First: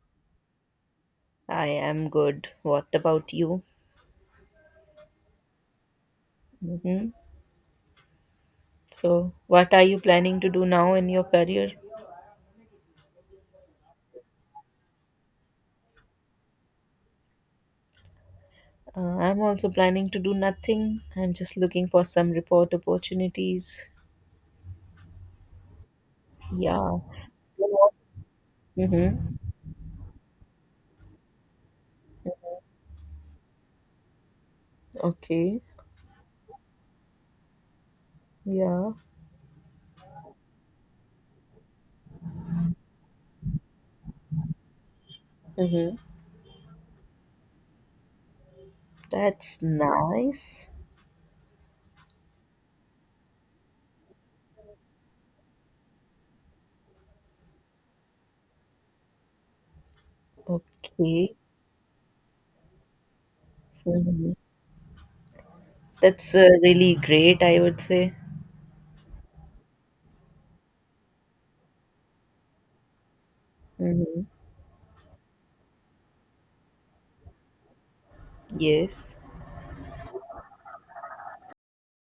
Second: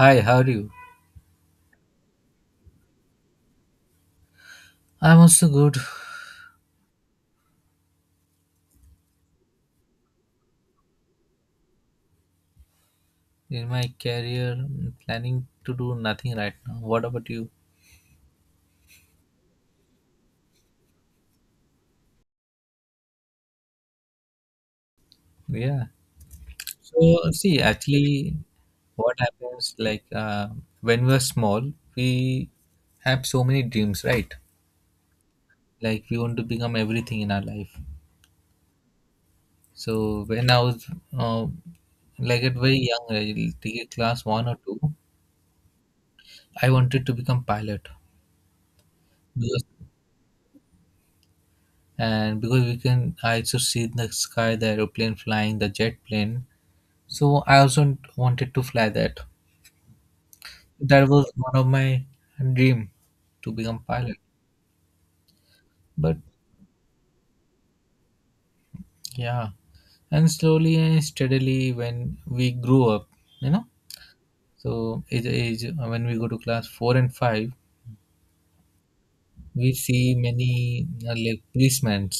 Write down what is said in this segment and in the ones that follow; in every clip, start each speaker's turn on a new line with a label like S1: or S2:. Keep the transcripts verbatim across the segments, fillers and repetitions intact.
S1: Hi, how are you?
S2: I am good. What about you?
S1: I'm also good.
S2: Hmm. So, what are you planning to do now in your career?
S1: In my career, mm, planning to do nothing right now. What about you?
S2: Uh, I'm also planning to do nothing. I'm just looking for some report opportunities.
S1: Yeah.
S2: Yeah.
S1: So, see, actually, what
S2: Mm-hmm.
S1: happens like uh, when we are small, we have so many dreams, right?
S2: Okay.
S1: Like we want to become everything in our life.
S2: Yeah.
S1: So when I was uh, like at very young, age, take class one or two.
S2: Mm-hmm.
S1: I wanted to become pilot
S2: That's
S1: because
S2: nice.
S1: and because we can I used to see in the sky the aeroplane flying, the jet plane. So I also wanted to fly that. That was
S2: Okay.
S1: one of my dream to become pilot.
S2: Mm-hmm.
S1: But
S2: That's uh, really great, I would say.
S1: yeah, and slowly and steadily when we grew up, you know,
S2: Mm-hmm.
S1: so age age when we go to class four and five,
S2: Yes.
S1: we see many uh, like policemen,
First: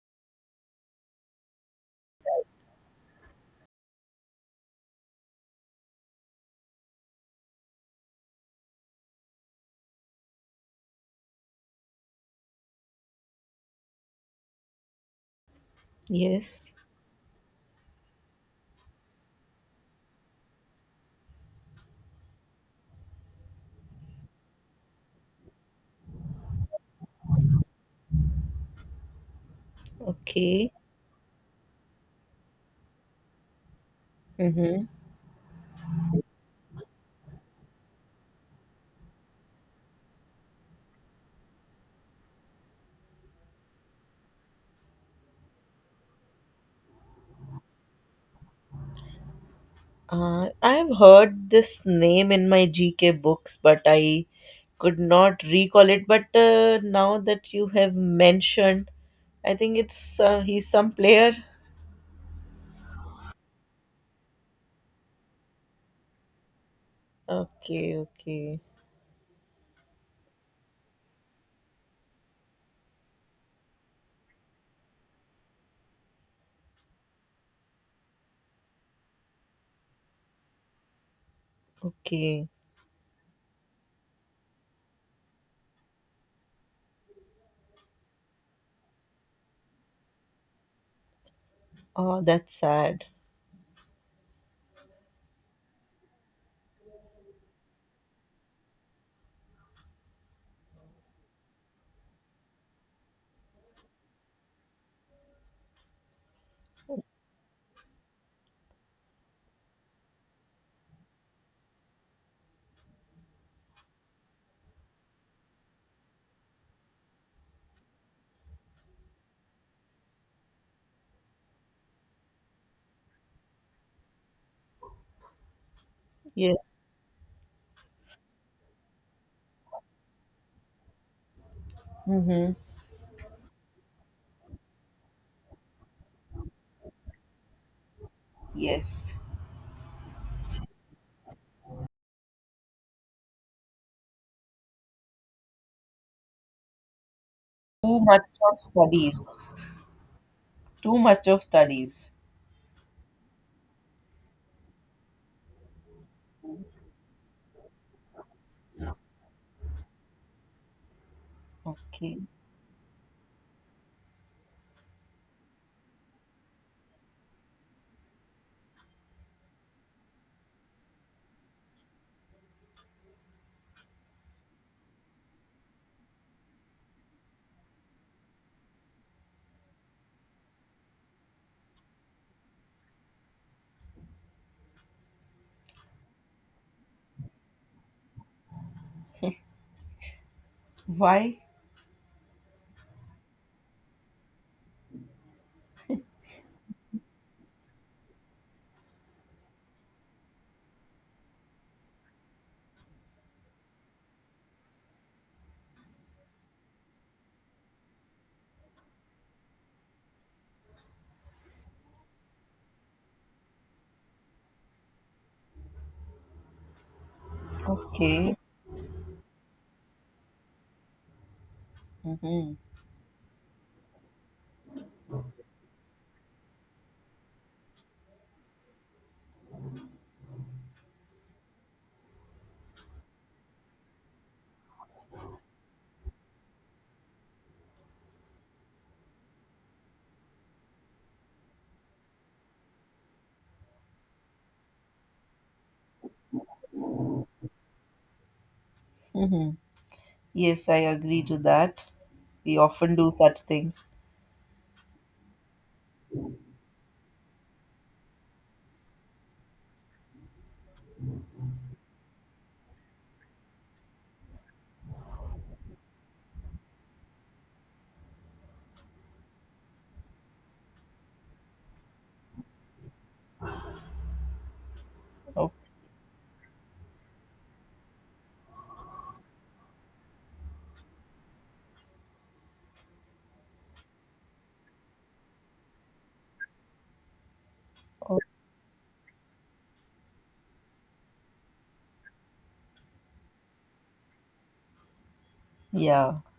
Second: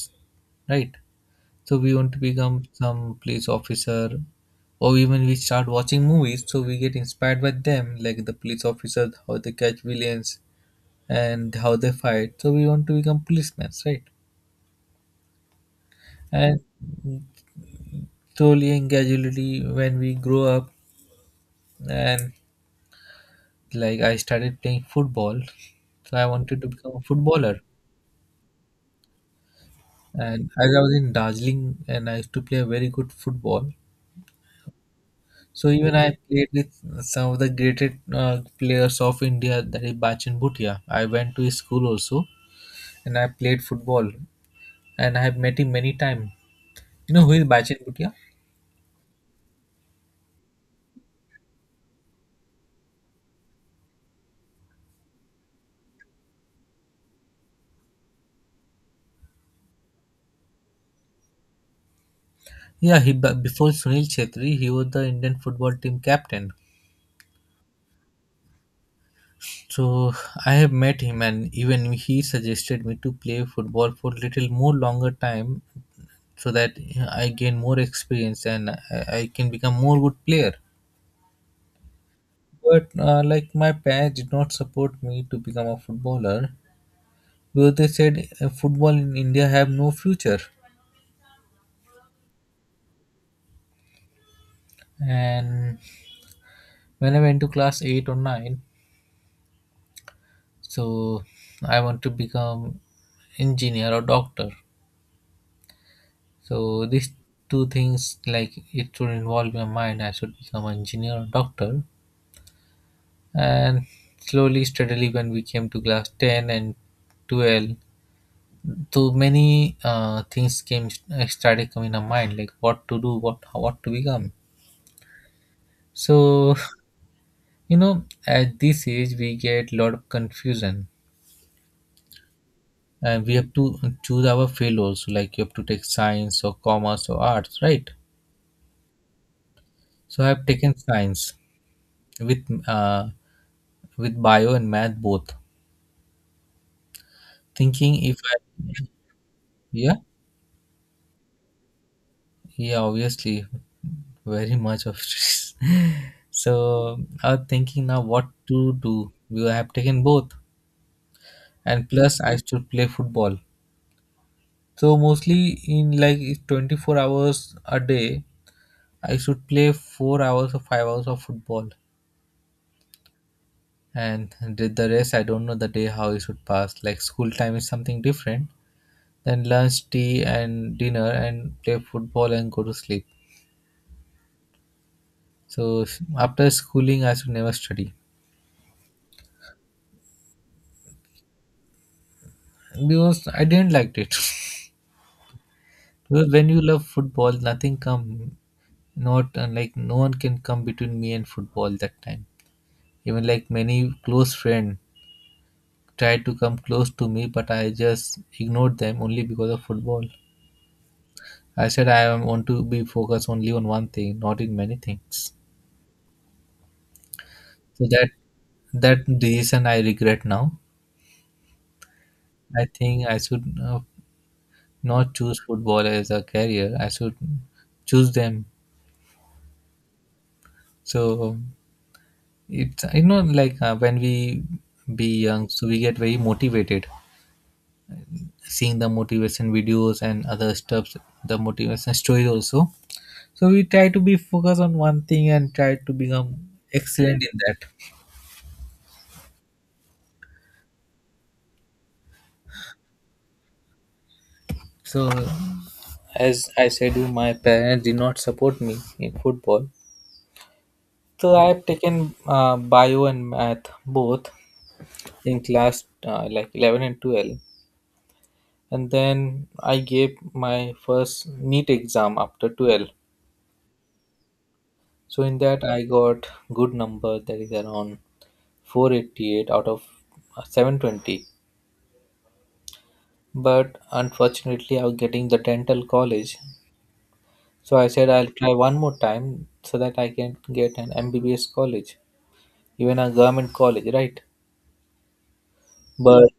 S1: right? So we want to become some police officer, or even we start watching movies, so we get inspired by them, like the police officers, how they catch villains, and how they fight. So we want to become policemen, right? And
S2: Yes.
S1: slowly and gradually, when we grow up, and like I started playing football, so I wanted to become a footballer. And as
S2: Okay.
S1: I was in Darjeeling, and I used to play a very good football.
S2: Mm-hmm.
S1: So even I played with some of the greatest uh, players of India, that is Bachan Bhutia. I went to his school also, and I played football, and I have met him many times. You know who is Bachan Bhutia?
S2: Uh, I've heard this name in my G K books, but I could not recall it. But uh, now that you have mentioned, I think it's uh, he's some player.
S1: Yeah, he but before Sunil Chhetri, he was the Indian football team captain.
S2: Okay, okay,
S1: So I have met him, and even he suggested me to play football for little more longer time, so that yeah, I gain more experience, and I, I can become more good player.
S2: okay.
S1: But uh, like my parents did not support me to become a footballer because they said uh, football in India have no future.
S2: Oh, that's sad.
S1: And when I went to class eight or nine, so I want to become engineer or doctor. So these two things, like it should involve my mind. I should become an engineer or doctor. And slowly, steadily, when we came to class ten and twelve, so many uh, things came uh, started coming in our mind, like what to do, what what to become. So
S2: Yes.
S1: you know, at this age, we get lot of confusion,
S2: Mm-hmm.
S1: and we have to choose our field also. Like you have to take science or commerce or arts, right?
S2: Yes.
S1: So I have taken science with uh, with bio and math both.
S2: Too
S1: Thinking if
S2: much
S1: I
S2: of studies.
S1: Yeah.
S2: Too much of studies.
S1: Yeah, obviously very much of stress. So I am thinking now what to do. We have taken both, and
S2: Okay.
S1: plus I should play football. So mostly in like twenty-four hours a day, I should play four hours or five hours of football, and the the rest I don't know the day how it should pass. Like school time is something different. Then lunch, tea, and dinner, and play football and go to sleep. So s- after schooling, I should never study
S2: Why?
S1: because I didn't like it. Because when you love football, nothing come, not uh, like no one can come between me and football that time. Even like many close friend tried to come close to me, but I just ignored them only because of football. I said I am want to be focused only on one thing, not in many things. So that
S2: Okay.
S1: that decision I regret now.
S2: Mm-hmm.
S1: I think I should uh, not choose football as a career. I should choose them. So it's you know like uh, when we be young, so we get very motivated, seeing the motivation videos and other stuffs, the motivation stories also. So we try to be focused on one thing and try to become excellent in that.
S2: Mm-hmm. Yes, I agree to that. We often do such things.
S1: So, as I said, you my parents did not support me in football. So I have taken uh, bio and math both in class uh, like eleven and twelve, and then I gave my first NEET exam after twelve. So in that
S2: Okay.
S1: I got good number that is around four hundred eighty-eight out of seven hundred twenty. But unfortunately I was getting the dental college. So I said I'll try one more time so that I can get an M B B S college, even a government college, right?
S2: Yeah,
S1: But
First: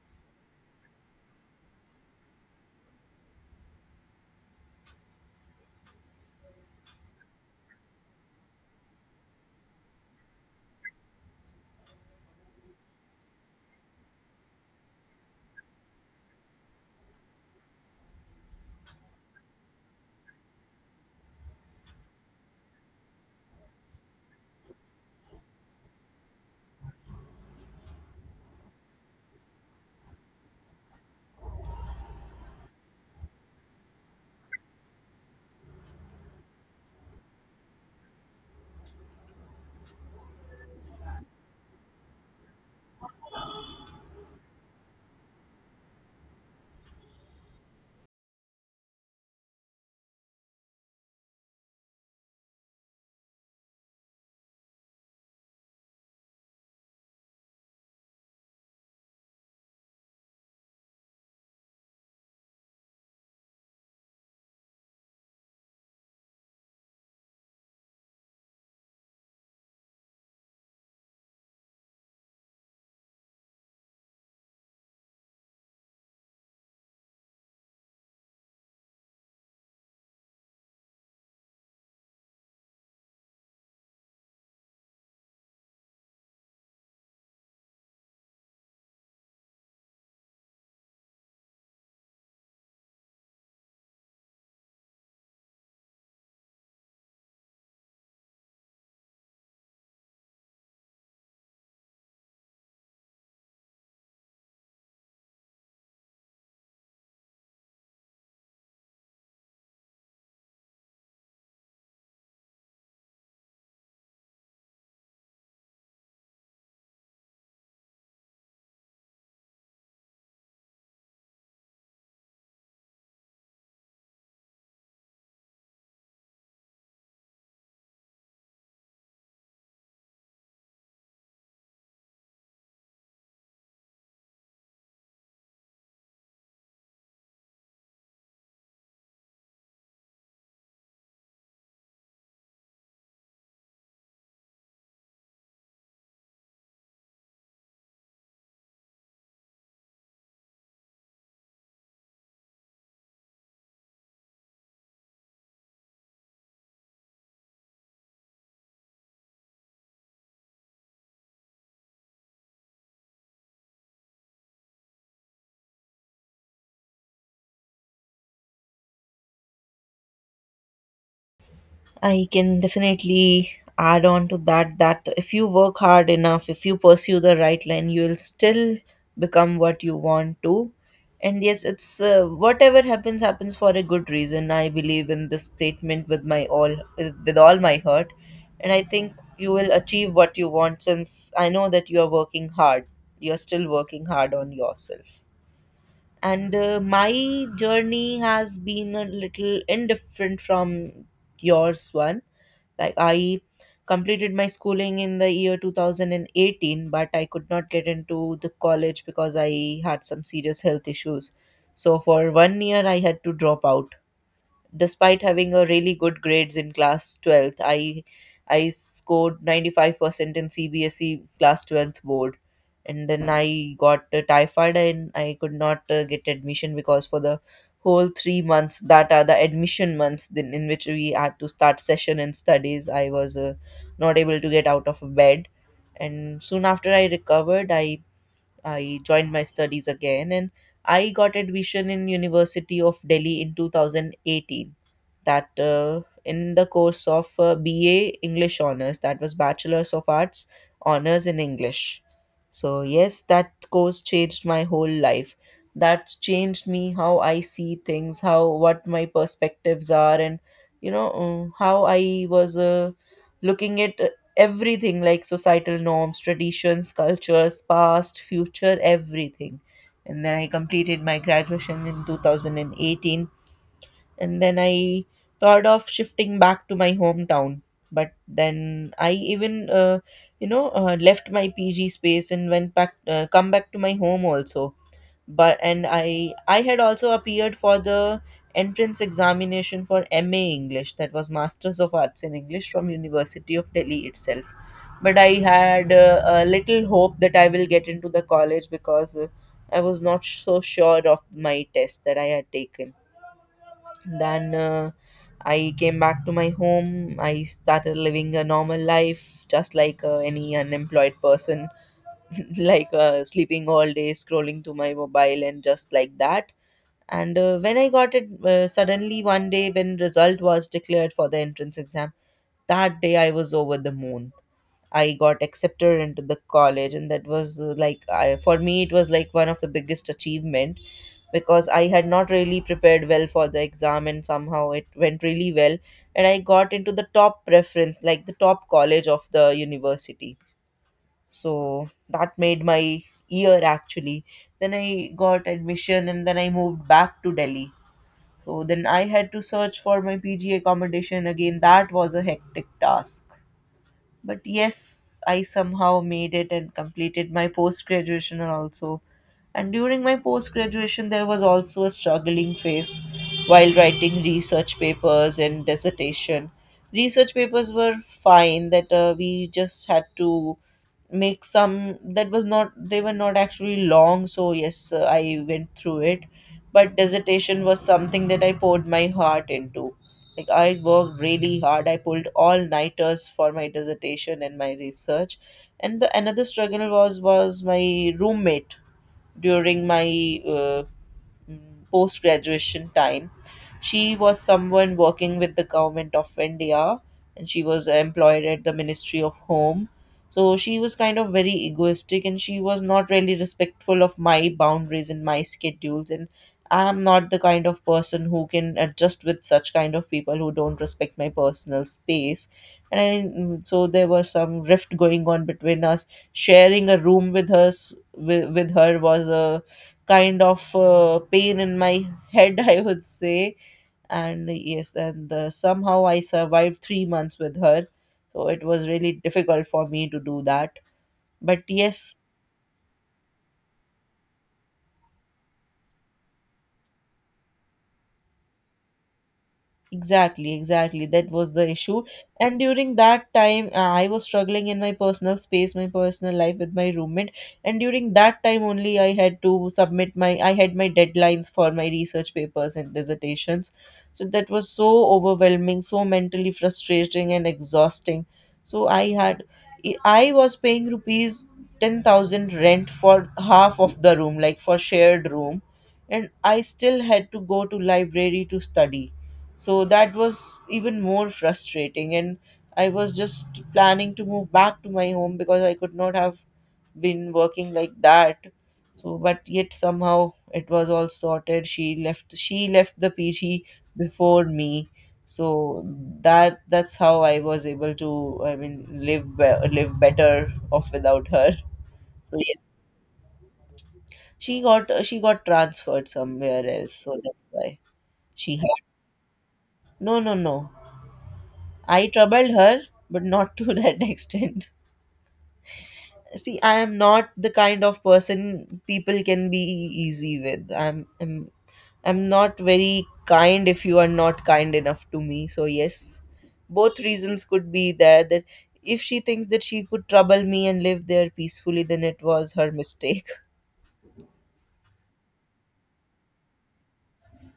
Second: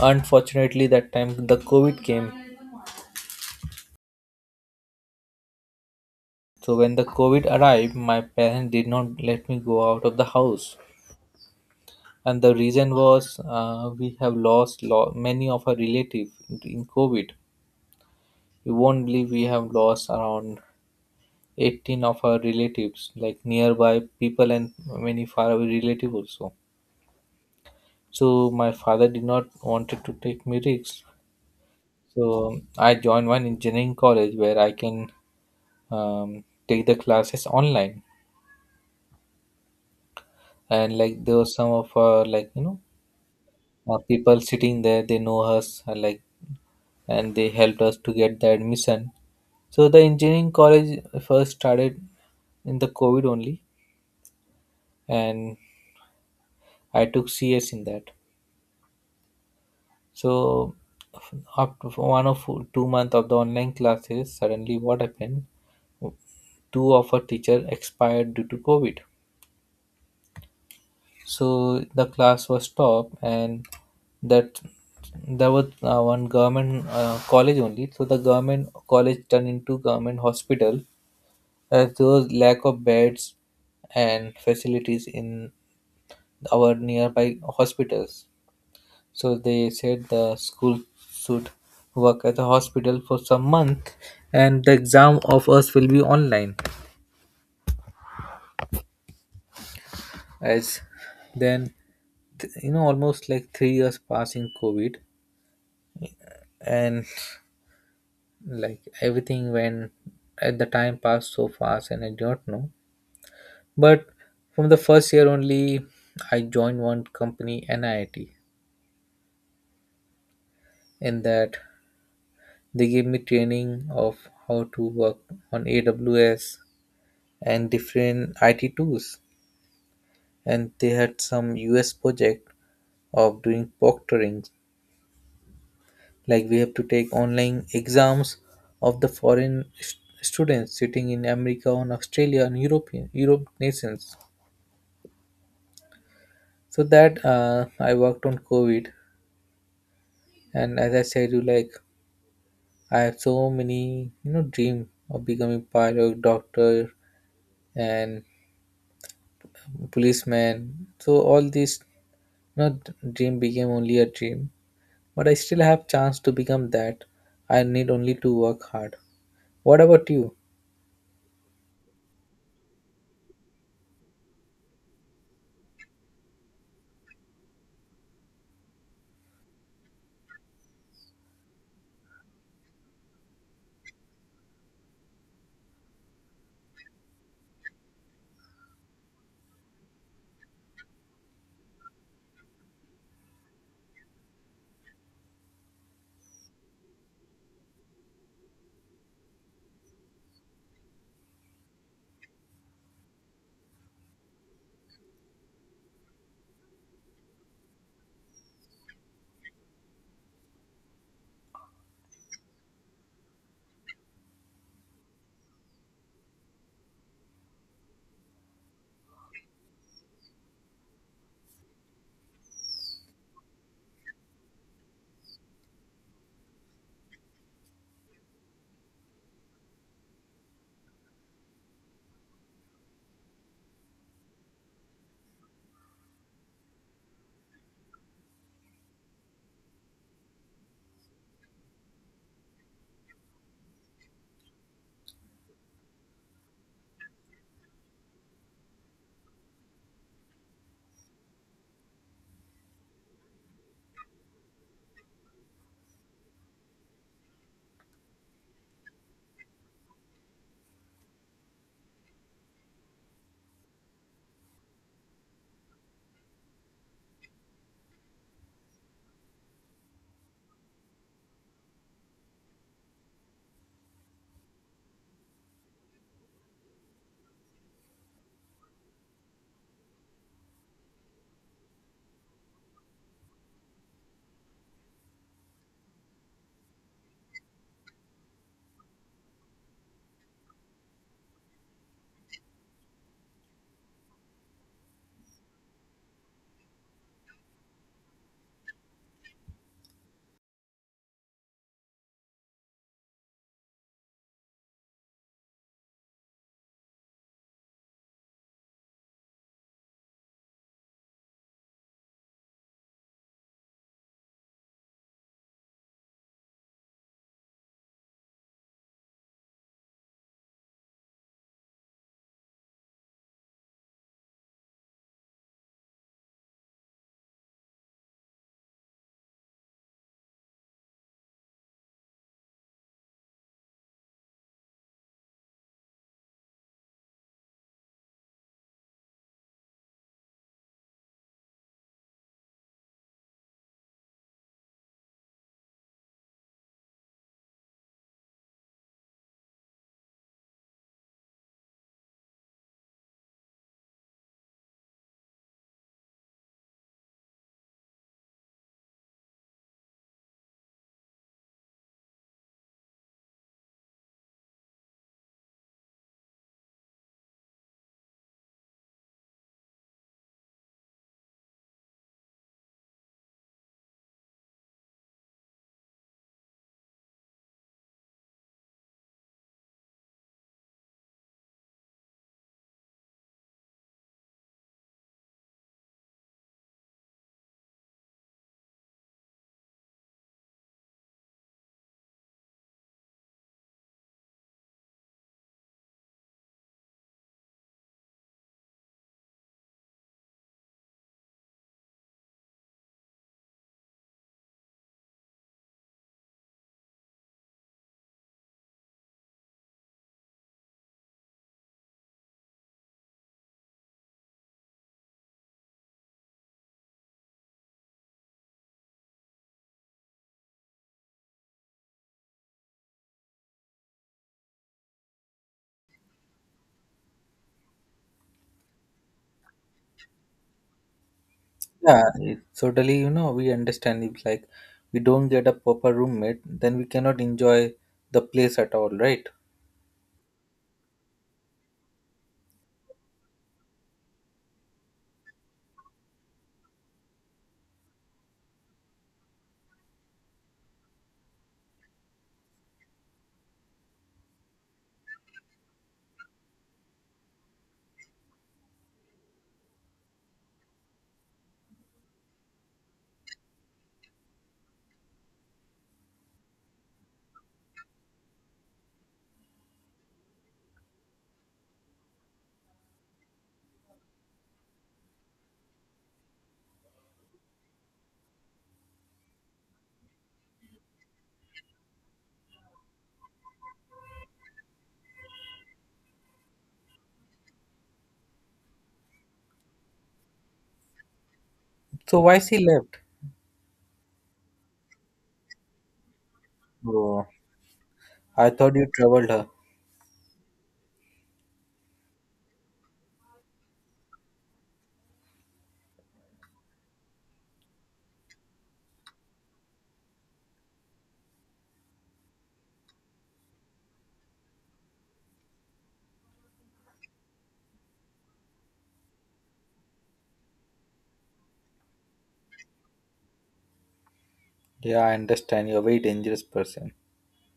S1: unfortunately that time the COVID came. So when the COVID arrived, my parents did not let me go out of the house. And the reason was, uh, we have lost lo- many of our relatives in COVID. You won't believe we have lost around eighteen of our relatives, like nearby people and many faraway relatives also. So my father did not wanted to take me risks. So I joined one engineering college where I can um, take the classes online. And like there was some of uh, like you know uh, people sitting there, they know us uh, like, and they helped us to get the admission. So the engineering college first started in the COVID only, and I took C S in that. So after one of two month of the online classes, suddenly what happened? Two of our teacher expired due to COVID. So the class was stopped, and that there was uh, one government uh, college only. So the government college turned into government hospital. As there was lack of beds and facilities in our nearby hospitals. So they said the school should work at the hospital for some month, and the exam of us will be online. As then, th- you know, almost like three years passing COVID, and like everything went at the time passed so fast, and I do not know. But from the first year only, I joined one company, N I T, in that they gave me training of how to work on A W S and different I T tools. And they had some U S project of doing proctoring, like we have to take online exams of the foreign st- students sitting in America, on Australia, and European Europe nations. So that uh, I worked on COVID, and as I said, you like I have so many you know dream of becoming pilot, doctor, and policeman. So all these you know, dream became only a dream, but I still have chance to become that. I need only to work hard. What about you?
S2: I can definitely add on to that that if you work hard enough, if you pursue the right line, you will still become what you want to. And yes, it's uh, whatever happens happens for a good reason. I believe in this statement with my all with all my heart, and I think you will achieve what you want since I know that you are working hard. You're still working hard on yourself. And uh, my journey has been a little indifferent from yours one. Like I completed my schooling in the year two thousand eighteen, but I could not get into the college because I had some serious health issues, so for one year I had to drop out. Despite having a really good grades in class twelfth, i i scored ninety-five percent in C B S E class twelfth board. And then I got uh, typhoid and I could not uh, get admission, because for the whole three months that are the admission months then, in which we had to start session and studies, I was uh, not able to get out of bed. And soon after I recovered, i I joined my studies again. And I got admission in University of Delhi in two thousand eighteen, that uh, in the course of uh, B A English honors, that was bachelor's of arts honors in English. So yes, that course changed my whole life. That's changed me how I see things, how what my perspectives are, and you know, um, how I was uh, looking at everything, like societal norms, traditions, cultures, past, future, everything. And then I completed my graduation in two thousand eighteen. And then I thought of shifting back to my hometown. But then I even, uh, you know, uh, left my P G space and went back, uh, come back to my home also. But and i i had also appeared for the entrance examination for M A english, that was masters of arts in English from University of Delhi itself. But I had uh, a little hope that I will get into the college, because uh, I was not so sure of my test that I had taken. Then uh, I came back to my home. I started living a normal life, just like uh, any unemployed person. Like uh, sleeping all day, scrolling to my mobile, and just like that. And uh, when I got it uh, suddenly one day when result was declared for the entrance exam, that day I was over the moon. I got accepted into the college, and that was uh, like I, for me it was like one of the biggest achievement, because I had not really prepared well for the exam, and somehow it went really well, and I got into the top preference, like the top college of the university. So that made my year actually. Then I got admission, and then I moved back to Delhi. So then I had to search for my P G accommodation again. That was a hectic task. But yes, I somehow made it and completed my post graduation also. And during my post graduation, there was also a struggling phase while writing research papers and dissertation. Research papers were fine, that uh, we just had to make some. That was not, they were not actually long. So yes, uh, I went through it. But dissertation was something that I poured my heart into. Like I worked really hard, I pulled all nighters for my dissertation and my research. And the another struggle was was my roommate during my uh, post graduation time. She was someone working with the government of India, and she was employed at the Ministry of Home. So she was kind of very egoistic, and she was not really respectful of my boundaries and my schedules. And I, am not the kind of person who can adjust with such kind of people who don't respect my personal space. And I, mm, so there was some rift going on between us. Sharing a room with her, with, with her was a kind of uh, pain in my head, I would say. And yes, and uh, somehow I survived three months with her. So it was really difficult for me to do that. But
S1: Yeah,
S2: yes,
S1: it- totally. You know, we understand if like we don't get a proper roommate, then we cannot enjoy the place at all, right?
S2: exactly, exactly. That was the issue. And during that time, uh, I was struggling in my personal space, my personal life with my roommate. And during that time only, I had to submit my, I had my deadlines for my research papers and dissertations. So that was so overwhelming, so mentally frustrating and exhausting. So I had, I was paying rupees ten thousand rent for half of the room, like for shared room. And I still had to go to library to study, so that was even more frustrating. And I was just planning to move back to my home because I could not have been working like that. So, but yet somehow it was all sorted. She left. She left the P G before me. So that that's how I was able to. I mean, live be- live better off without her.
S1: So
S2: So
S1: why she
S2: yes,
S1: left?
S2: she got she got transferred somewhere else. So
S1: Oh,
S2: that's why
S1: I
S2: she
S1: thought
S2: had.
S1: you troubled her.
S2: No, no, no. I troubled her, but not to that extent. See, I am not the kind of person people can be easy with. I'm, I'm, I'm not very kind if you are not kind enough to me. So yes, both reasons could be there. That if she thinks that she could trouble me and live there peacefully, then it was her mistake.
S1: Yeah, I understand. You're a very dangerous person.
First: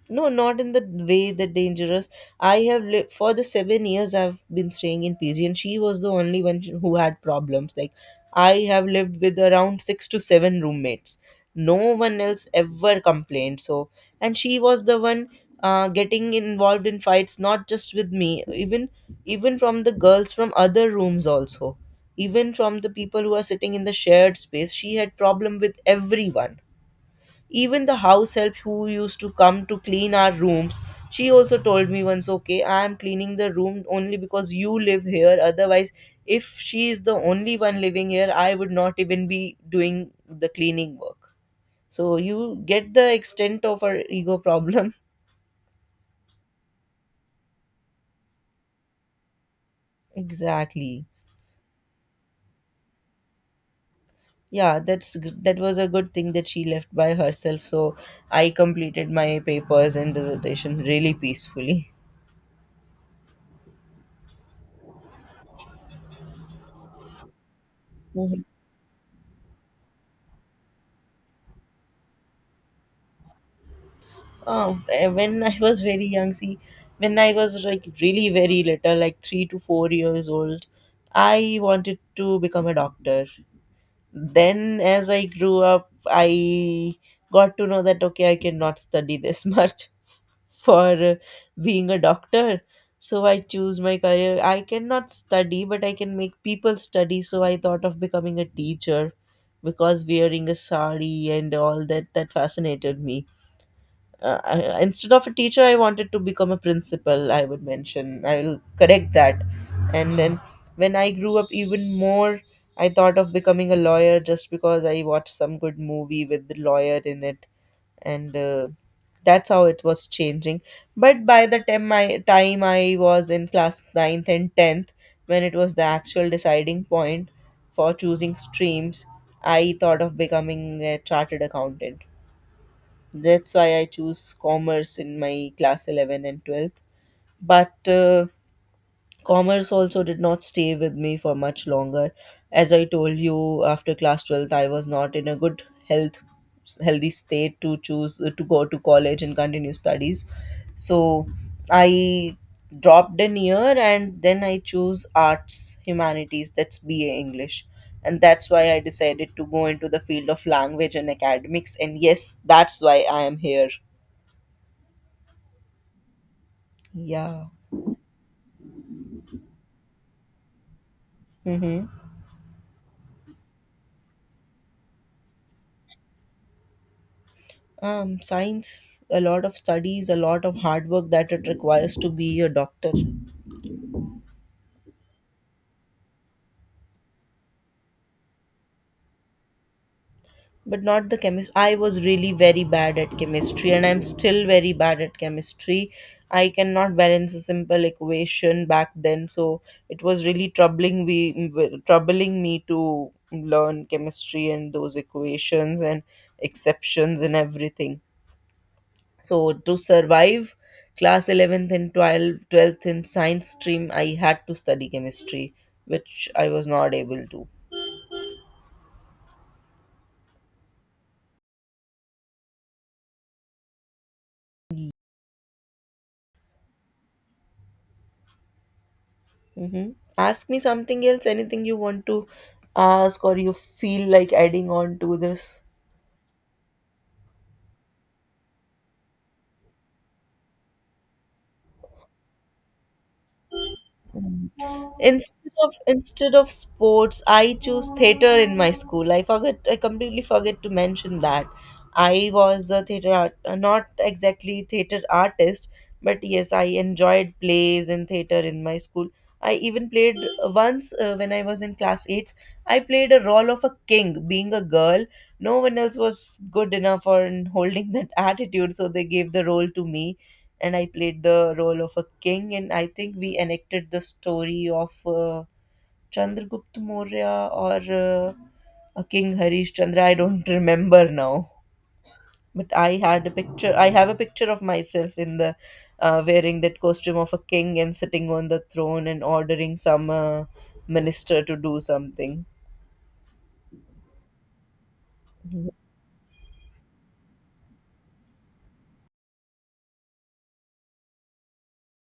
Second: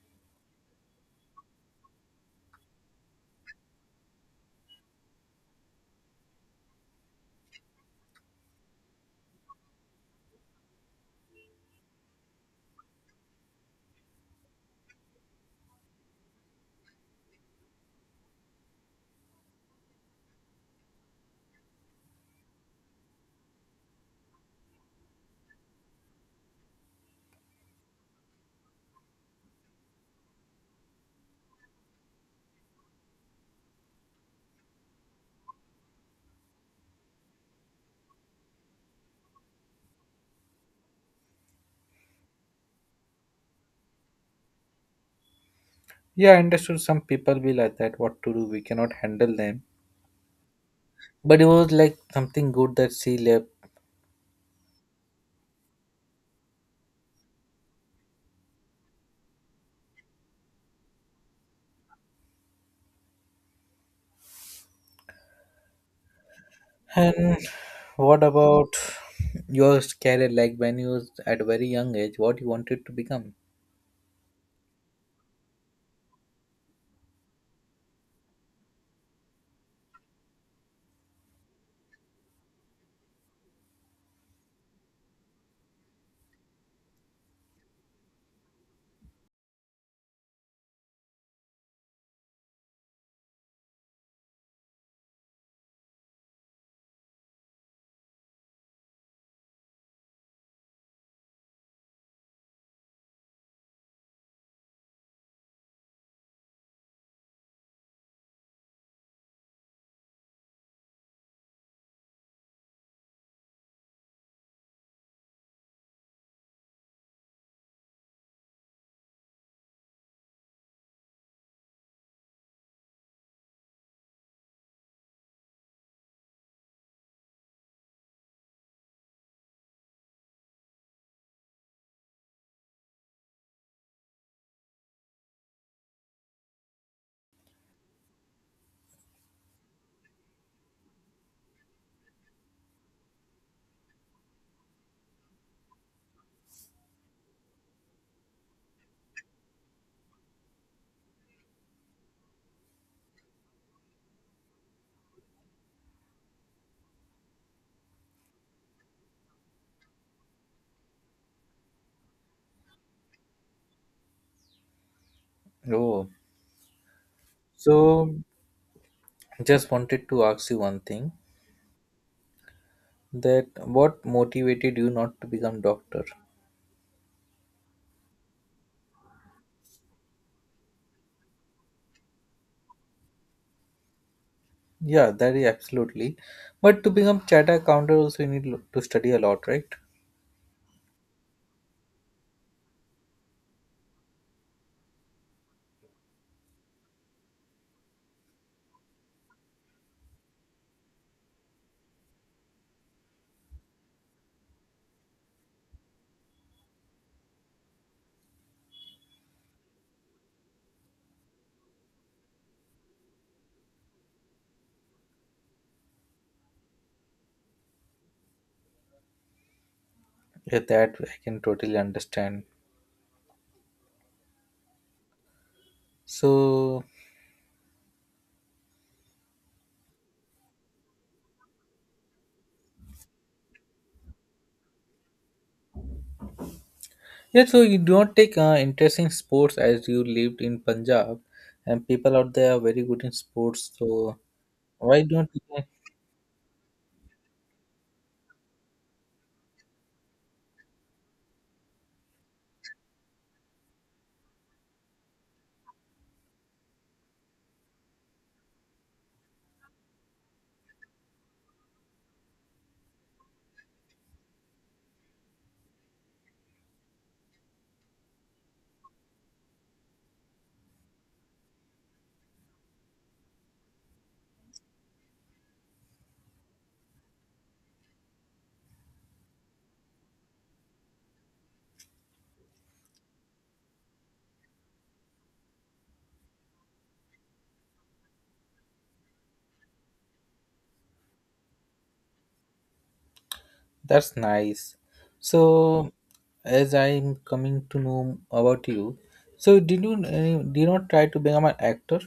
S2: No, not in the way that dangerous. I have lived for the seven years I've been staying in P G, and she was the only one who had problems. Like, I have lived with around six to seven roommates. No one else ever complained. So, and she was the one uh, getting involved in fights, not just with me, even even from the girls from other rooms also, even from the people who are sitting in the shared space. She had problem with everyone, even the house help who used to come to clean our rooms. She also told me once, okay, I am cleaning the room only because you live here. Otherwise, if she is the only one living here, I would not even be doing the cleaning work. So you get the extent of her ego problem.
S1: Yeah, I understood. Some people be like that. What to do? We cannot handle them.
S2: Exactly.
S1: But it was like something good that she left.
S2: Yeah, that's g- that was a good thing that she left by herself. So I completed my papers and dissertation really peacefully.
S1: And what about your career? Like when you was at a very young age, what you wanted to become?
S2: Oh, eh, when I was very young, see, when I was like really very little, like three to four years old, I wanted to become a doctor. Then, as I grew up, I got to know that okay, I cannot study this much for uh, being a doctor. So I choose my career. I cannot study, but I can make people study. So I thought of becoming a teacher because wearing a sari and all that that fascinated me. Uh, I- instead of a teacher, I wanted to become a principal, I would mention, I will correct that. And then when I grew up even more, I thought of becoming a lawyer just because I watched some good movie with the lawyer in it. And uh, that's how it was changing. But by the time i time I was in class ninth and tenth, when it was the actual deciding point for choosing streams, I thought of becoming a chartered accountant. That's why I choose commerce in my class eleven and twelfth. But uh, commerce also did not stay with me for much longer. As I told you, after class twelfth, I was not in a good health healthy state to choose to go to college and continue studies. So I dropped an year and then I choose arts, humanities, that's B A English. And that's why I decided to go into the field of language and academics. And yes, that's why I am here.
S1: Oh,
S2: Yeah.
S1: so just wanted to ask you one thing,
S2: Mm-hmm.
S1: that what motivated you not to become doctor?
S2: Um, science, a lot of studies, a lot of hard work that it requires to be a doctor,
S1: Yeah, that is absolutely. But to become chartered counter also you need lo- to study a lot, right?
S2: but not the chemist. I was really very bad at chemistry, and I'm still very bad at chemistry. I cannot balance a simple equation back then, so it was really troubling we troubling me to learn chemistry and those equations and exceptions and everything. So to survive class eleventh and twelve twelfth in science stream, I had to study chemistry, which I was not able to.
S1: Yeah, that I can totally understand. So
S2: hmm Ask me something else, anything you want to ask or you feel like adding on to this.
S1: yeah, so you do not take uh, interest in sports as you lived in Punjab, and people out there are very good in sports. So.
S2: Mm.
S1: Why don't you?
S2: Instead of instead of sports, I chose theater in my school. I forget, I completely forget to mention that I was a theater art, uh, not exactly theater artist, but yes, I enjoyed plays and theater in my school. I even played once uh, when I was in class eight. I played a role of a king, being a girl. No one else was good enough or in holding that attitude, so they gave the role to me and I played the role of a king. And I think we enacted the story of uh, Chandragupta Maurya or uh, a King Harish Chandra. I don't remember now. But I had a picture. I have a picture of myself in the uh, wearing that costume of a king and sitting on the throne and ordering some uh, minister to do something.
S1: That's nice. So, as I'm coming to know about you, so did you uh, did you not try to become an actor?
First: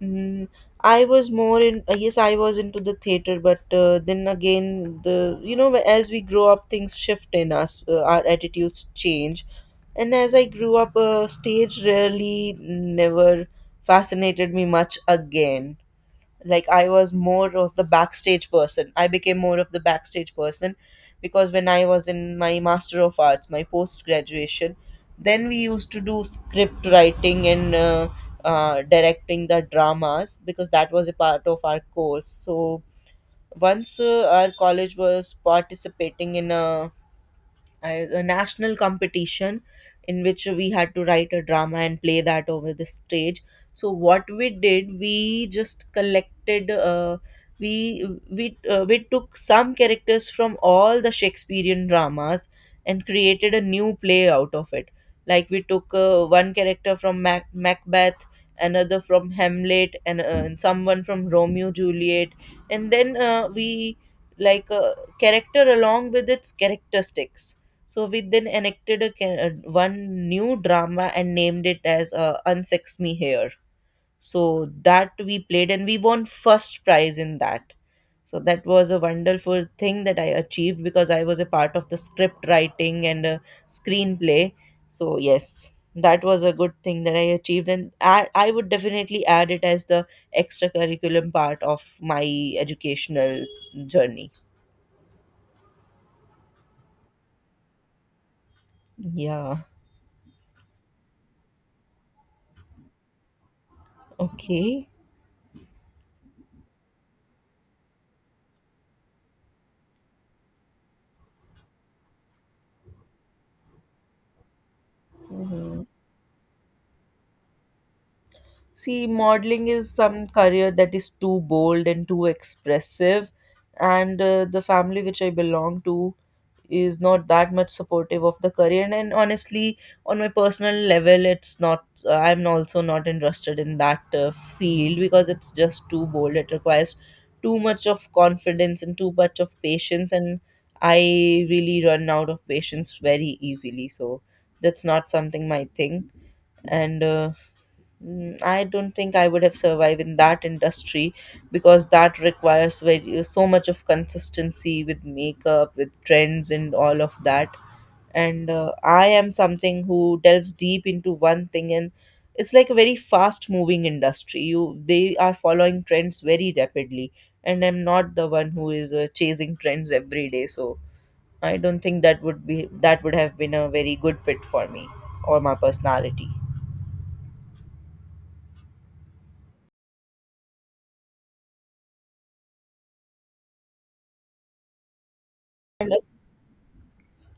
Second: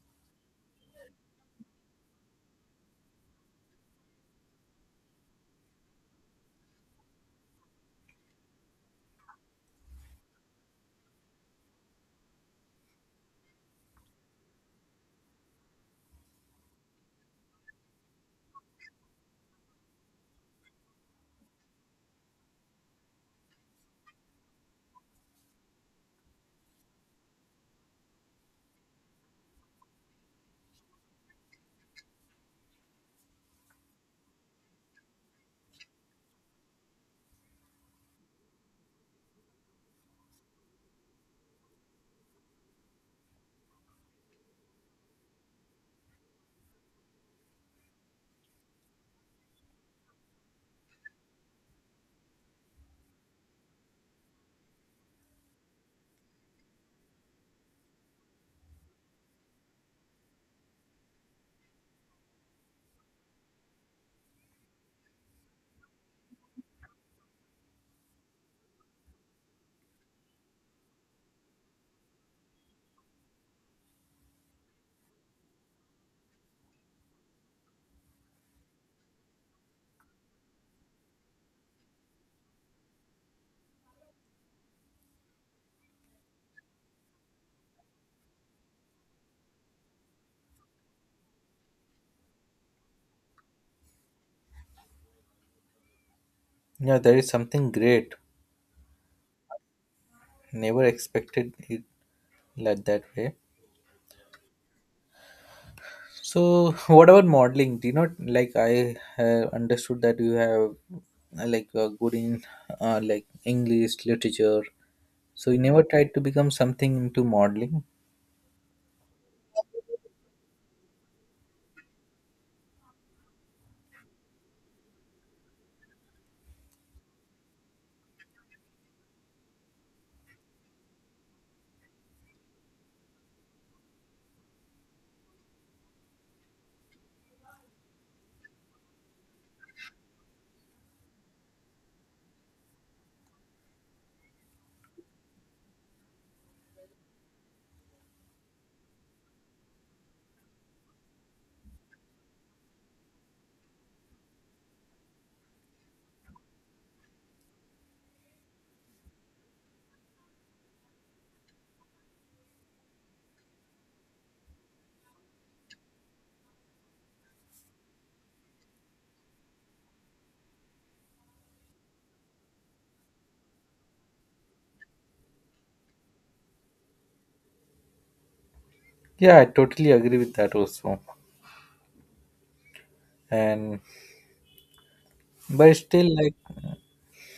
S2: Mm, I was more in, uh, yes, I was into the theater, but uh, then again, the, you know, as we grow up, things shift in us, uh, our attitudes change. And as I grew up, uh, stage really never fascinated me much again. Like, i was more of the backstage person I became more of the backstage person, because when I was in my master of arts, my post graduation, then we used to do script writing and uh, uh, directing the dramas, because that was a part of our course. So once, uh, our college was participating in a I- a national competition in which we had to write a drama and play that over the stage. So what we did, we just collected, uh, we we uh, we took some characters from all the Shakespearean dramas and created a new play out of it. Like, we took uh, one character from Mac- Macbeth, another from Hamlet, and, uh, and someone from Romeo Juliet, and then uh, we like uh, character along with its characteristics. So we then enacted a, ca- uh, one new drama and named it as uh, Unsex Me Here. So that we played and we won first prize in that. So that was a wonderful thing that I achieved because I was a part of the script writing and uh, screenplay. So yes, that was a good thing that I achieved, and I, I would definitely add it as the extracurriculum part of my educational journey.
S1: Yeah, that is something great.
S2: Yeah.
S1: Never expected it like that way.
S2: Okay.
S1: So, what about modeling? Do you not like, I have understood that you have uh, like uh, good in uh, like English literature. So you never
S2: Mhm.
S1: tried to become something into modeling.
S2: See, modeling is some career that is too bold and too expressive, and uh, the family which I belong to is not that much supportive of the career. And, and honestly, on my personal level, it's not. Uh, I'm also not interested in that uh, field because it's just too bold. It requires too much of confidence and too much of patience, and I really run out of patience very easily. So that's not something my thing. and. Uh, Mm, I don't think I would have survived in that industry because that requires very so much of consistency with makeup, with trends, and all of that. And uh, I am something who delves deep into one thing, and it's like a very fast-moving industry. You They are following trends very rapidly, and I'm not the one who is uh, chasing trends every day. So I don't think that would be that would have been a very good fit for me or my personality.
S1: Yeah, I totally agree with that also. And but
S2: And
S1: still, like,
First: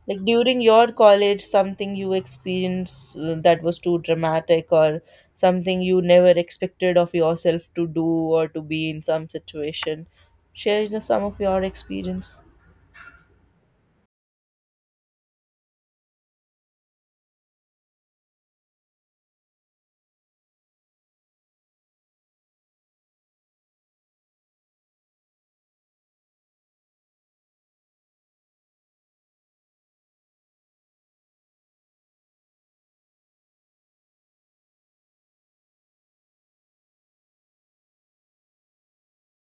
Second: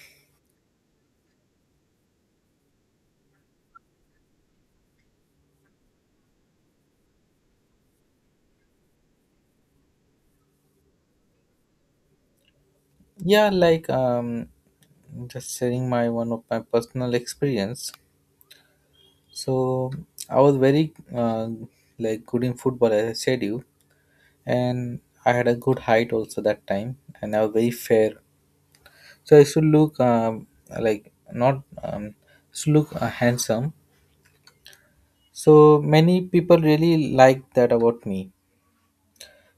S2: Like, during your college, something you experienced uh, that was too dramatic, or something you never expected of yourself to do or to be in some situation. Share just some of your experience.
S1: yeah, like um just sharing my one of my personal experience. So I was very uh, like good in football, as I said you, and I had a good height also that time, and I was very fair. So I used to look, um, like, not, um, used to look uh, handsome. So many people really liked that about me.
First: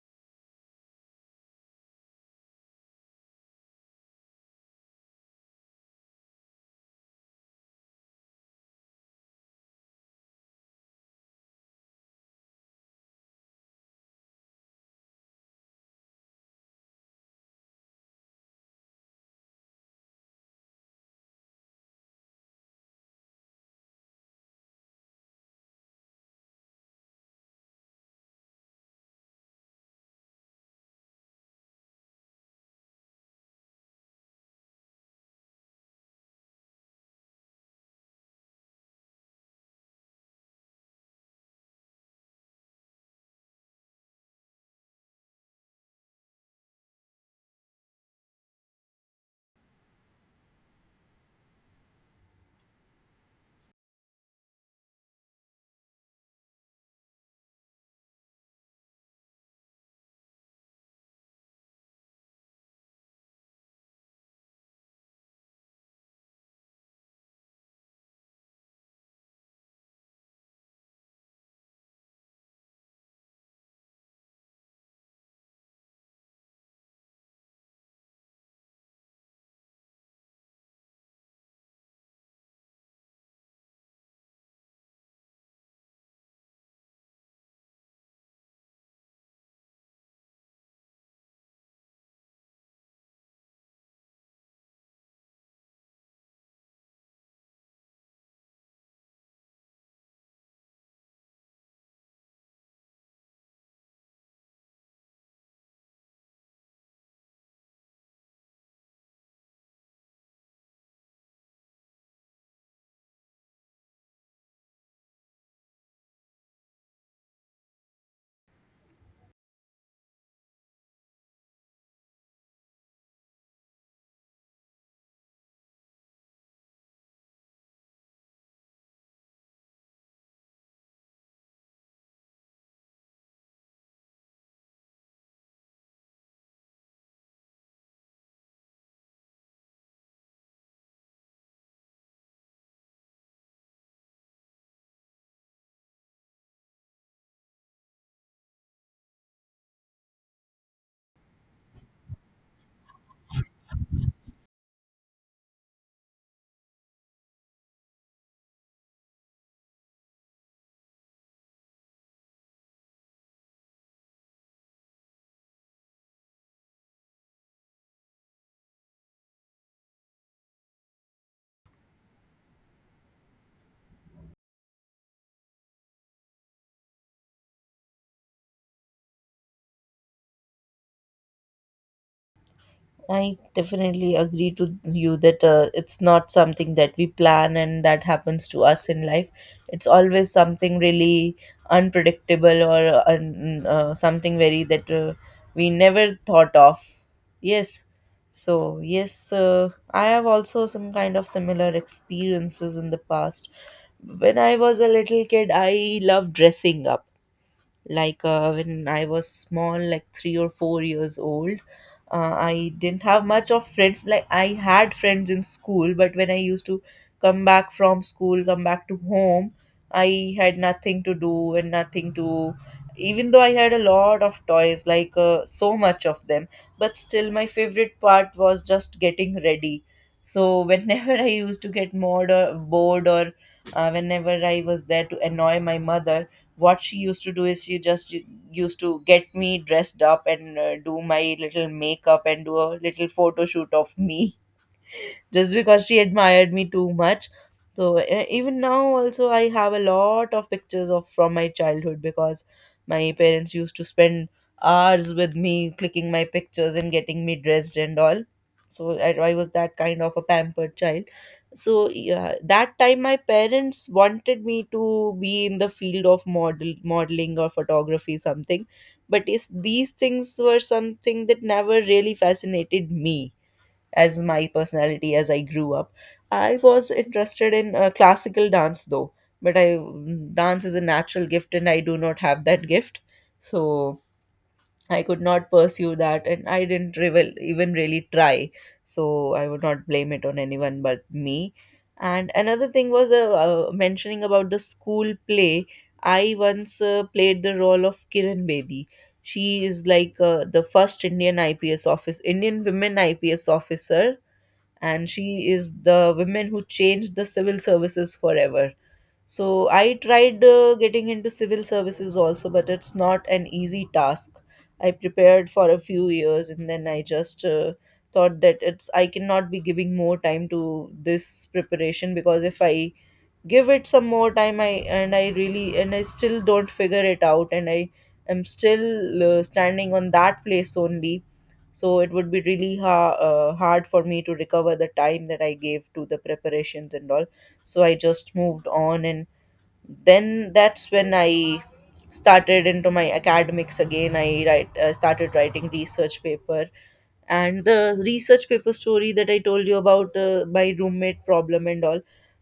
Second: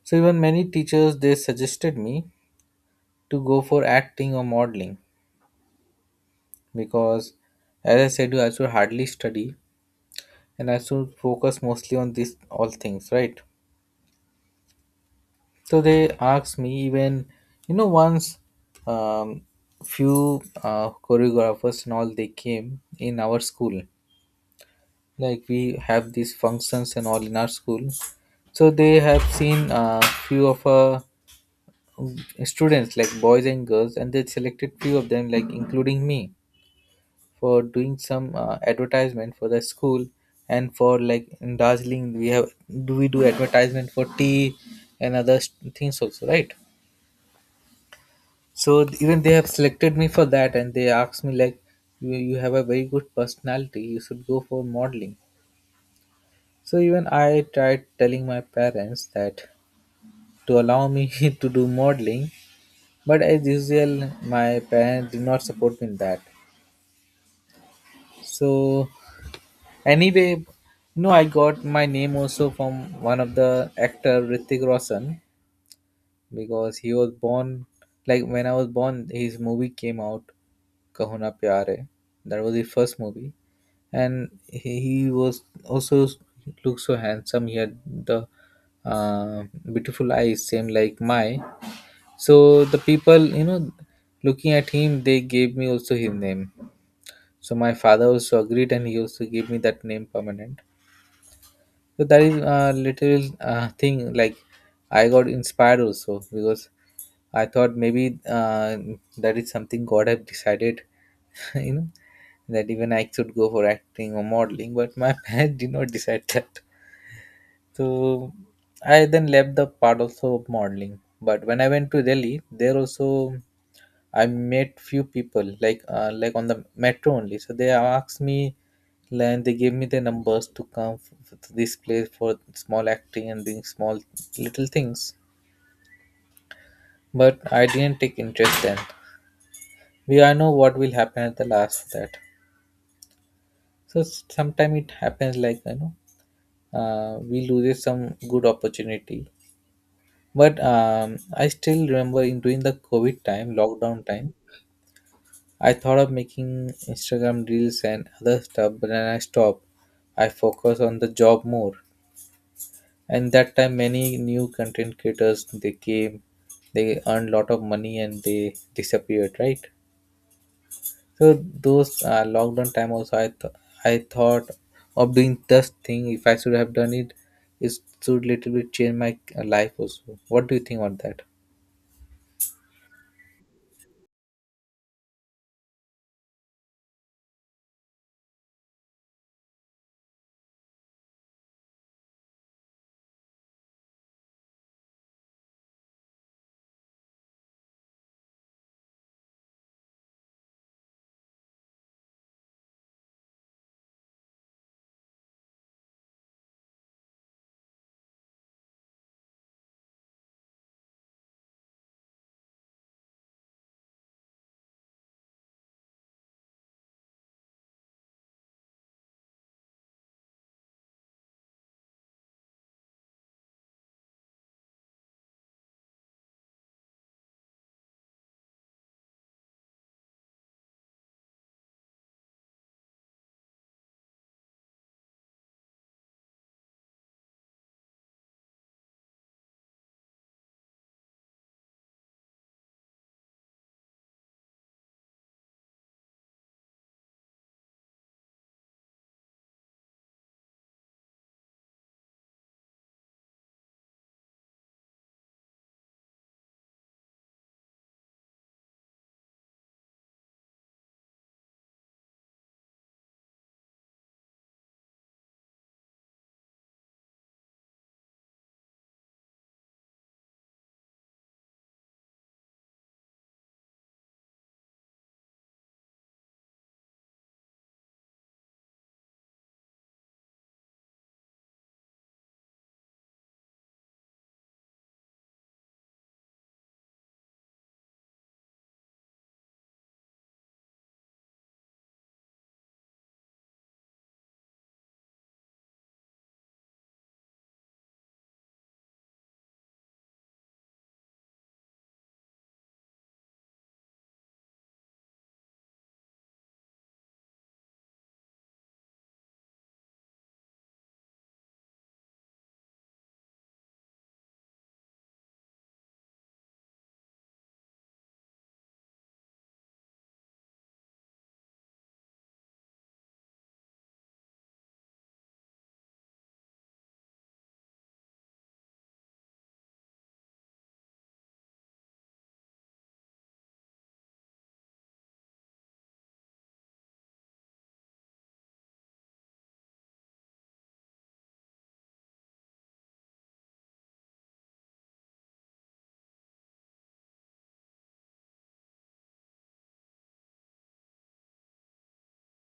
S1: So even many teachers they suggested me to go for acting or modeling because, as I said, I should hardly study, and I should focus mostly on these all things, right? So they asked me even, you know, once, um, few uh, choreographers and all they came in our school. Like we have these functions and all in our school, so they have seen uh, few of uh, students like boys and girls, and they selected few of them, like including me, for doing some uh, advertisement for the school, and for like in Darjeeling we have do we do advertisement for tea and other s- things also, right? So th- even they have selected me for that, and they asked me, like, you, you have a very good personality, you should go for modeling. So even I tried telling my parents that, to allow me to do modeling, but as usual my parents did not support me in that. So, anyway, no, I got my name also from one of the actor Ritik Roshan, because he was born like when I was born, his movie came out, Kahuna Pyare. That was his first movie, and he, he was also looked so handsome. He had the uh, beautiful eyes, same like my. So the people, you know, looking at him, they gave me also his name. So my father also agreed, and he also gave me that name permanent. So that is a little uh, thing, like I got inspired also because I thought maybe uh, that is something God have decided, you know, that even I should go for acting or modeling, but my parents did not decide that. So I then left the part also of modeling. But when I went to Delhi, there also I met few people like uh, like on the metro only. So they asked me, and they gave me their numbers to come f- to this place for small acting and doing small little things. But I didn't take interest then. We all know what will happen at the last for that. So sometimes it happens like you know, uh, we lose some good opportunity. But um, I still remember in during the COVID time, lockdown time, I thought of making Instagram reels and other stuff, but then I stopped. I focus on the job more. And that time, many new content creators they came, they earned lot of money and they disappeared, right? So those uh, lockdown time also, I th- I thought of doing this thing. If I should have done it, it should little bit change my uh, life also. What do you think on that?
S2: I definitely agree to you that uh, it's not something that we plan and that happens to us in life. It's always something really unpredictable or uh, un, uh, something very that uh, we never thought of. Yes. So, yes, uh, I have also some kind of similar experiences in the past. When I was a little kid, I loved dressing up, like uh, when I was small, like three or four years old. uh, I didn't have much of friends. Like, I had friends in school, but when I used to come back from school, come back to home, I had nothing to do and nothing to, even though I had a lot of toys, like uh, so much of them, but still my favorite part was just getting ready. So whenever I used to get bored or bored, or uh, whenever I was there to annoy my mother, what she used to do is she just used to get me dressed up and uh, do my little makeup and do a little photo shoot of me, just because she admired me too much. So, e- even now, also, I have a lot of pictures of from my childhood, because my parents used to spend hours with me clicking my pictures and getting me dressed and all. So I, I was that kind of a pampered child. So yeah, that time my parents wanted me to be in the field of model modeling or photography something, but is these things were something that never really fascinated me as my personality as I grew up. I was interested in uh, classical dance though, but I dance is a natural gift and I do not have that gift. So I could not pursue that and I didn't revel, even really try. So I would not blame it on anyone but me. And another thing was uh, uh, mentioning about the school play. I once uh, played the role of Kiran Bedi. She is like uh, the first Indian I P S office, Indian women I P S officer, and she is the woman who changed the civil services forever. So I tried uh, getting into civil services also, but it's not an easy task. I prepared for a few years, and then I just uh, thought that it's I cannot be giving more time to this preparation, because if I give it some more time, i and I really, and I still don't figure it out, and I am still uh, standing on that place only. So it would be really ha- uh, hard for me to recover the time that I gave to the preparations and all. So I just moved on, and then that's when I started into my academics again. I write, uh, started writing research paper. And the research paper story that I told you about, uh, my roommate problem and all,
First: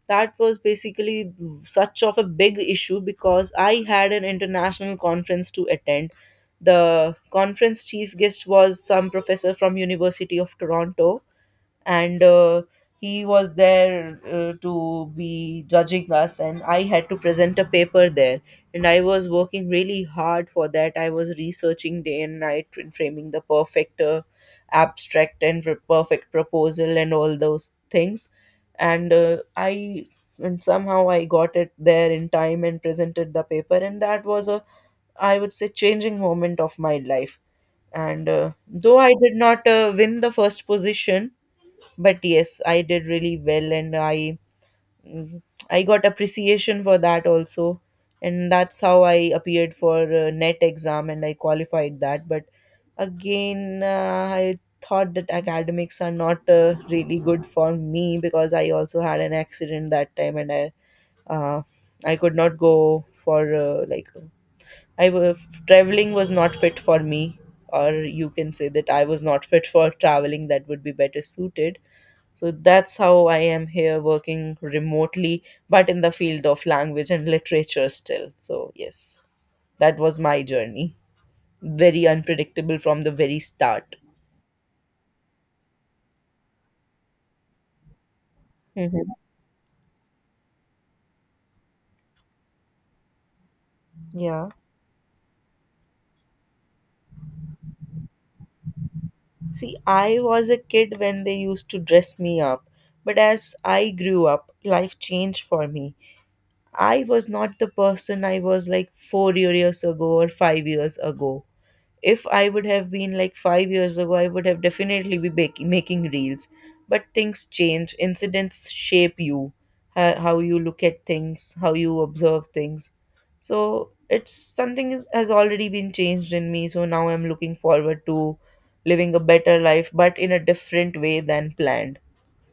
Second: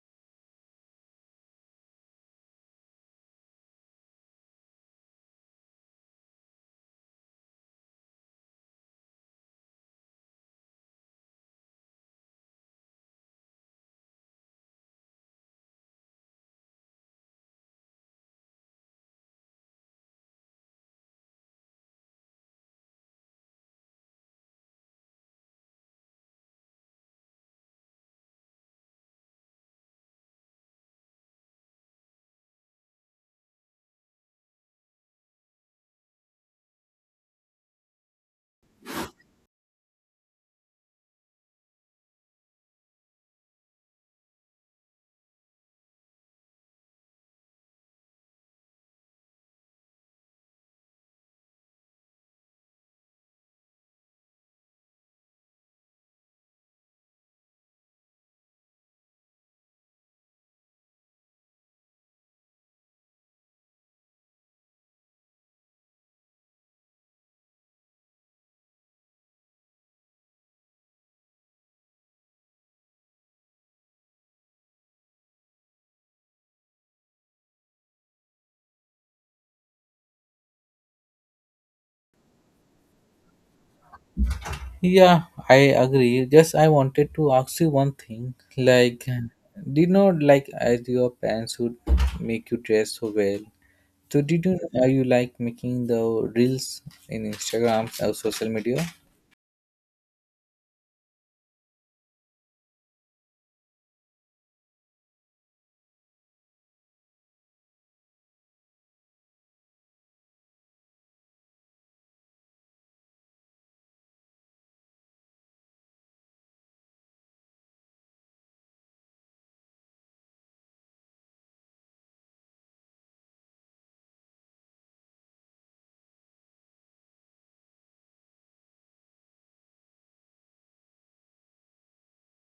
S2: that was basically such of a big issue, because I had an international conference to attend. The conference chief guest was some professor from University of Toronto, and uh, he was there uh, to be judging us, and I had to present a paper there, and I was working really hard for that. I was researching day and night and framing the perfect uh, abstract and per- perfect proposal and all those things, and uh, I and somehow I got it there in time and presented the paper, and that was a, I would say, changing moment of my life. And uh, though I did not uh, win the first position, but yes, I did really well, and i mm, I got appreciation for that also. And that's how I appeared for uh, net exam, and I qualified that. But again, uh, I thought that academics are not uh, really good for me, because I also had an accident that time, and I uh, I could not go for uh, like I was traveling was not fit for me, or you can say that I was not fit for traveling, that would be better suited. So that's how I am here working remotely, but in the field of language and literature still. So, yes, that was my journey. Very unpredictable from the very start.
S1: Yeah, I agree. Just I wanted to ask you one thing. Like,
S2: Mhm.
S1: do you know, like, as your parents would make you dress so well, so did
S2: Yeah.
S1: you are you like making the reels in Instagram or social media?
S2: See, I was a kid when they used to dress me up, but as I grew up, life changed for me. I was not the person I was like four years ago or five years ago. If I would have been like five years ago, I would have definitely be baking, making reels. But things change. Incidents shape you, how, how you look at things, how you observe things. So it's something is, has already been changed in me. So now I'm looking forward to living a better life, but in a different way than planned.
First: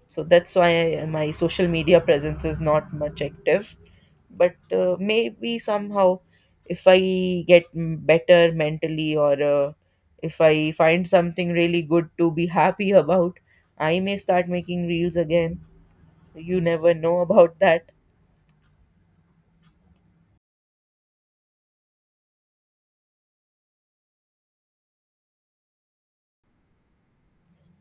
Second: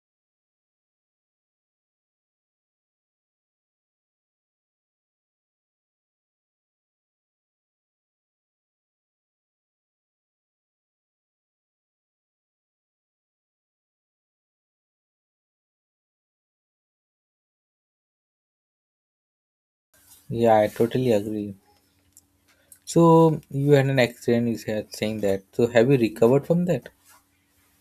S2: So that's why I, my social media presence is not much active, but uh, maybe somehow, if I get m- better mentally, or uh, if I find something really good to be happy about, I may start making reels again. You never know about that.
S1: Yeah, I totally agree. So you had an accident. You said saying that. So have you recovered from that?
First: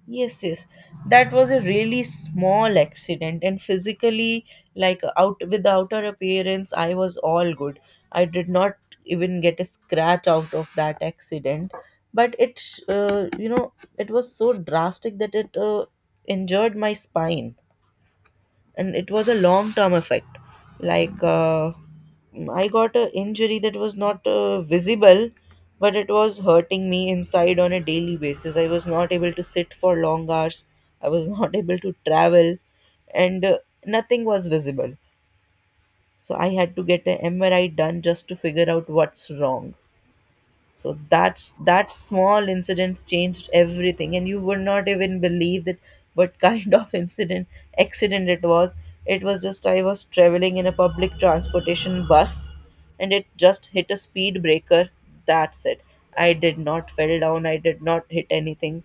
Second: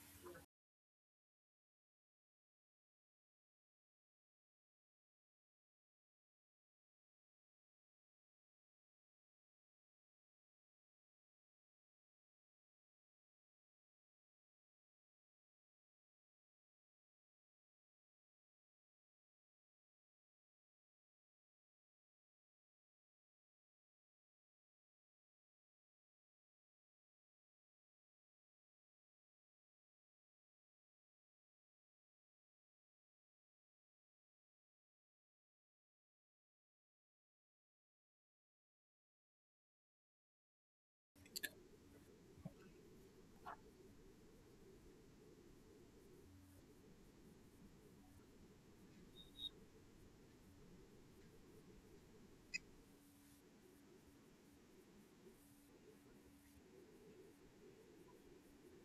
S2: Yes, yes. That was a really small accident, and physically, like out with the outer appearance, I was all good. I did not even get a scratch out of that accident, but it, uh, you know, it was so drastic that it uh, injured my spine, and it was a long term effect. Like, uh, I got an injury that was not uh, visible, but it was hurting me inside on a daily basis. I was not able to sit for long hours. I was not able to travel, and uh, nothing was visible. So I had to get an M R I done just to figure out what's wrong. So that's, that small incident changed everything, and you would not even believe that what kind of incident accident it was. It was just, I was traveling in a public transportation bus, and it just hit a speed breaker. That's it. I did not fell down, I did not hit anything.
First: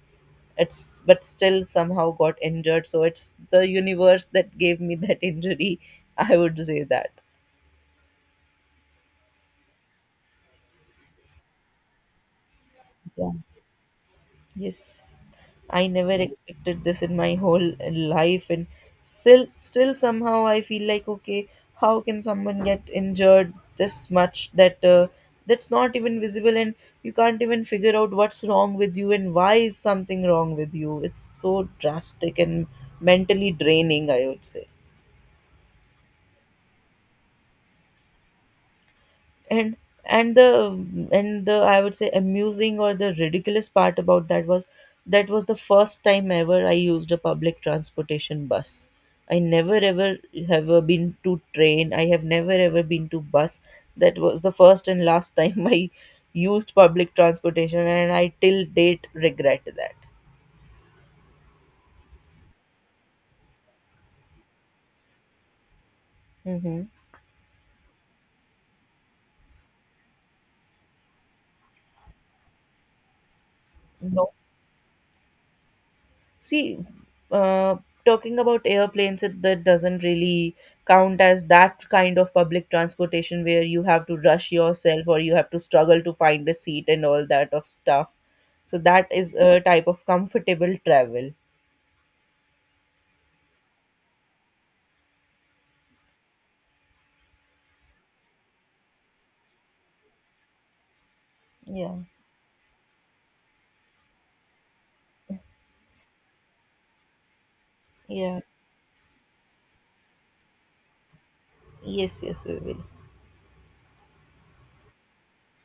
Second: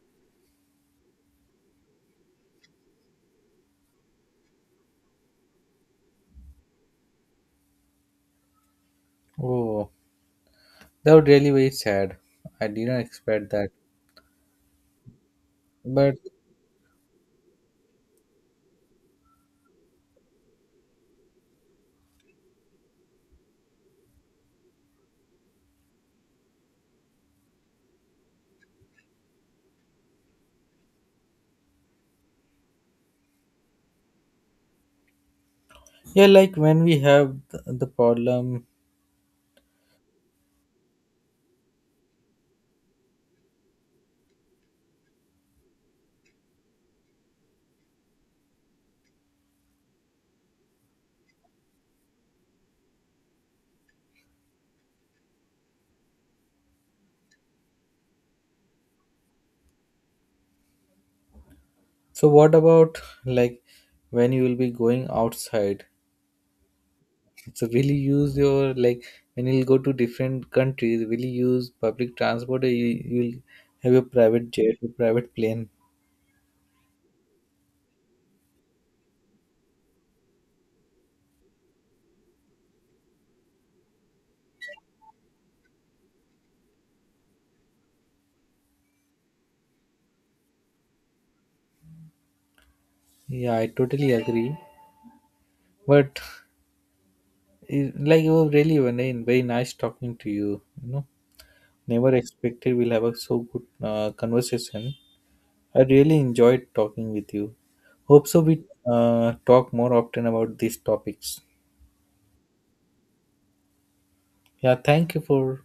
S2: It's, but still somehow got injured. So it's the universe that gave me that injury, I would say that.
S1: Oh, that was really very sad. I didn't
S2: Yeah.
S1: expect that.
S2: Yes, I never
S1: But
S2: expected this in my whole life, and still, still somehow I feel like, okay, how can someone get injured this much that uh, that's not even visible, and you can't even figure out what's wrong with you and why is something wrong with you? It's so drastic and mentally draining, I would say.
S1: yeah, like when we have th- the problem.
S2: and and the and the I would say amusing or the ridiculous part about that was that was the first time ever I used a public transportation bus. I never ever have uh, been to train, I have never ever been to bus. That was the first and last time I used public transportation, and I till date regret that.
S1: So what about, like, when you will be going outside?
S2: Mm-hmm.
S1: So will you use your, like, when you'll go to different countries, will you use public transport, or you, you'll have your
S2: No.
S1: private jet or private plane?
S2: See, uh, talking about airplanes, it, that doesn't really count as that kind of public transportation where you have to rush yourself or you have to struggle to find a seat and all that of stuff. So that is a type of comfortable travel.
S1: Yeah, I totally agree. But it- like you were really very very nice talking to you. You know,
S2: Yeah.
S1: never expected we'll have a so good uh, conversation. I really enjoyed talking with you. Hope so
S2: Yeah.
S1: we uh, talk more often about these topics.
S2: Yes, yes, we will.
S1: Yeah, thank you for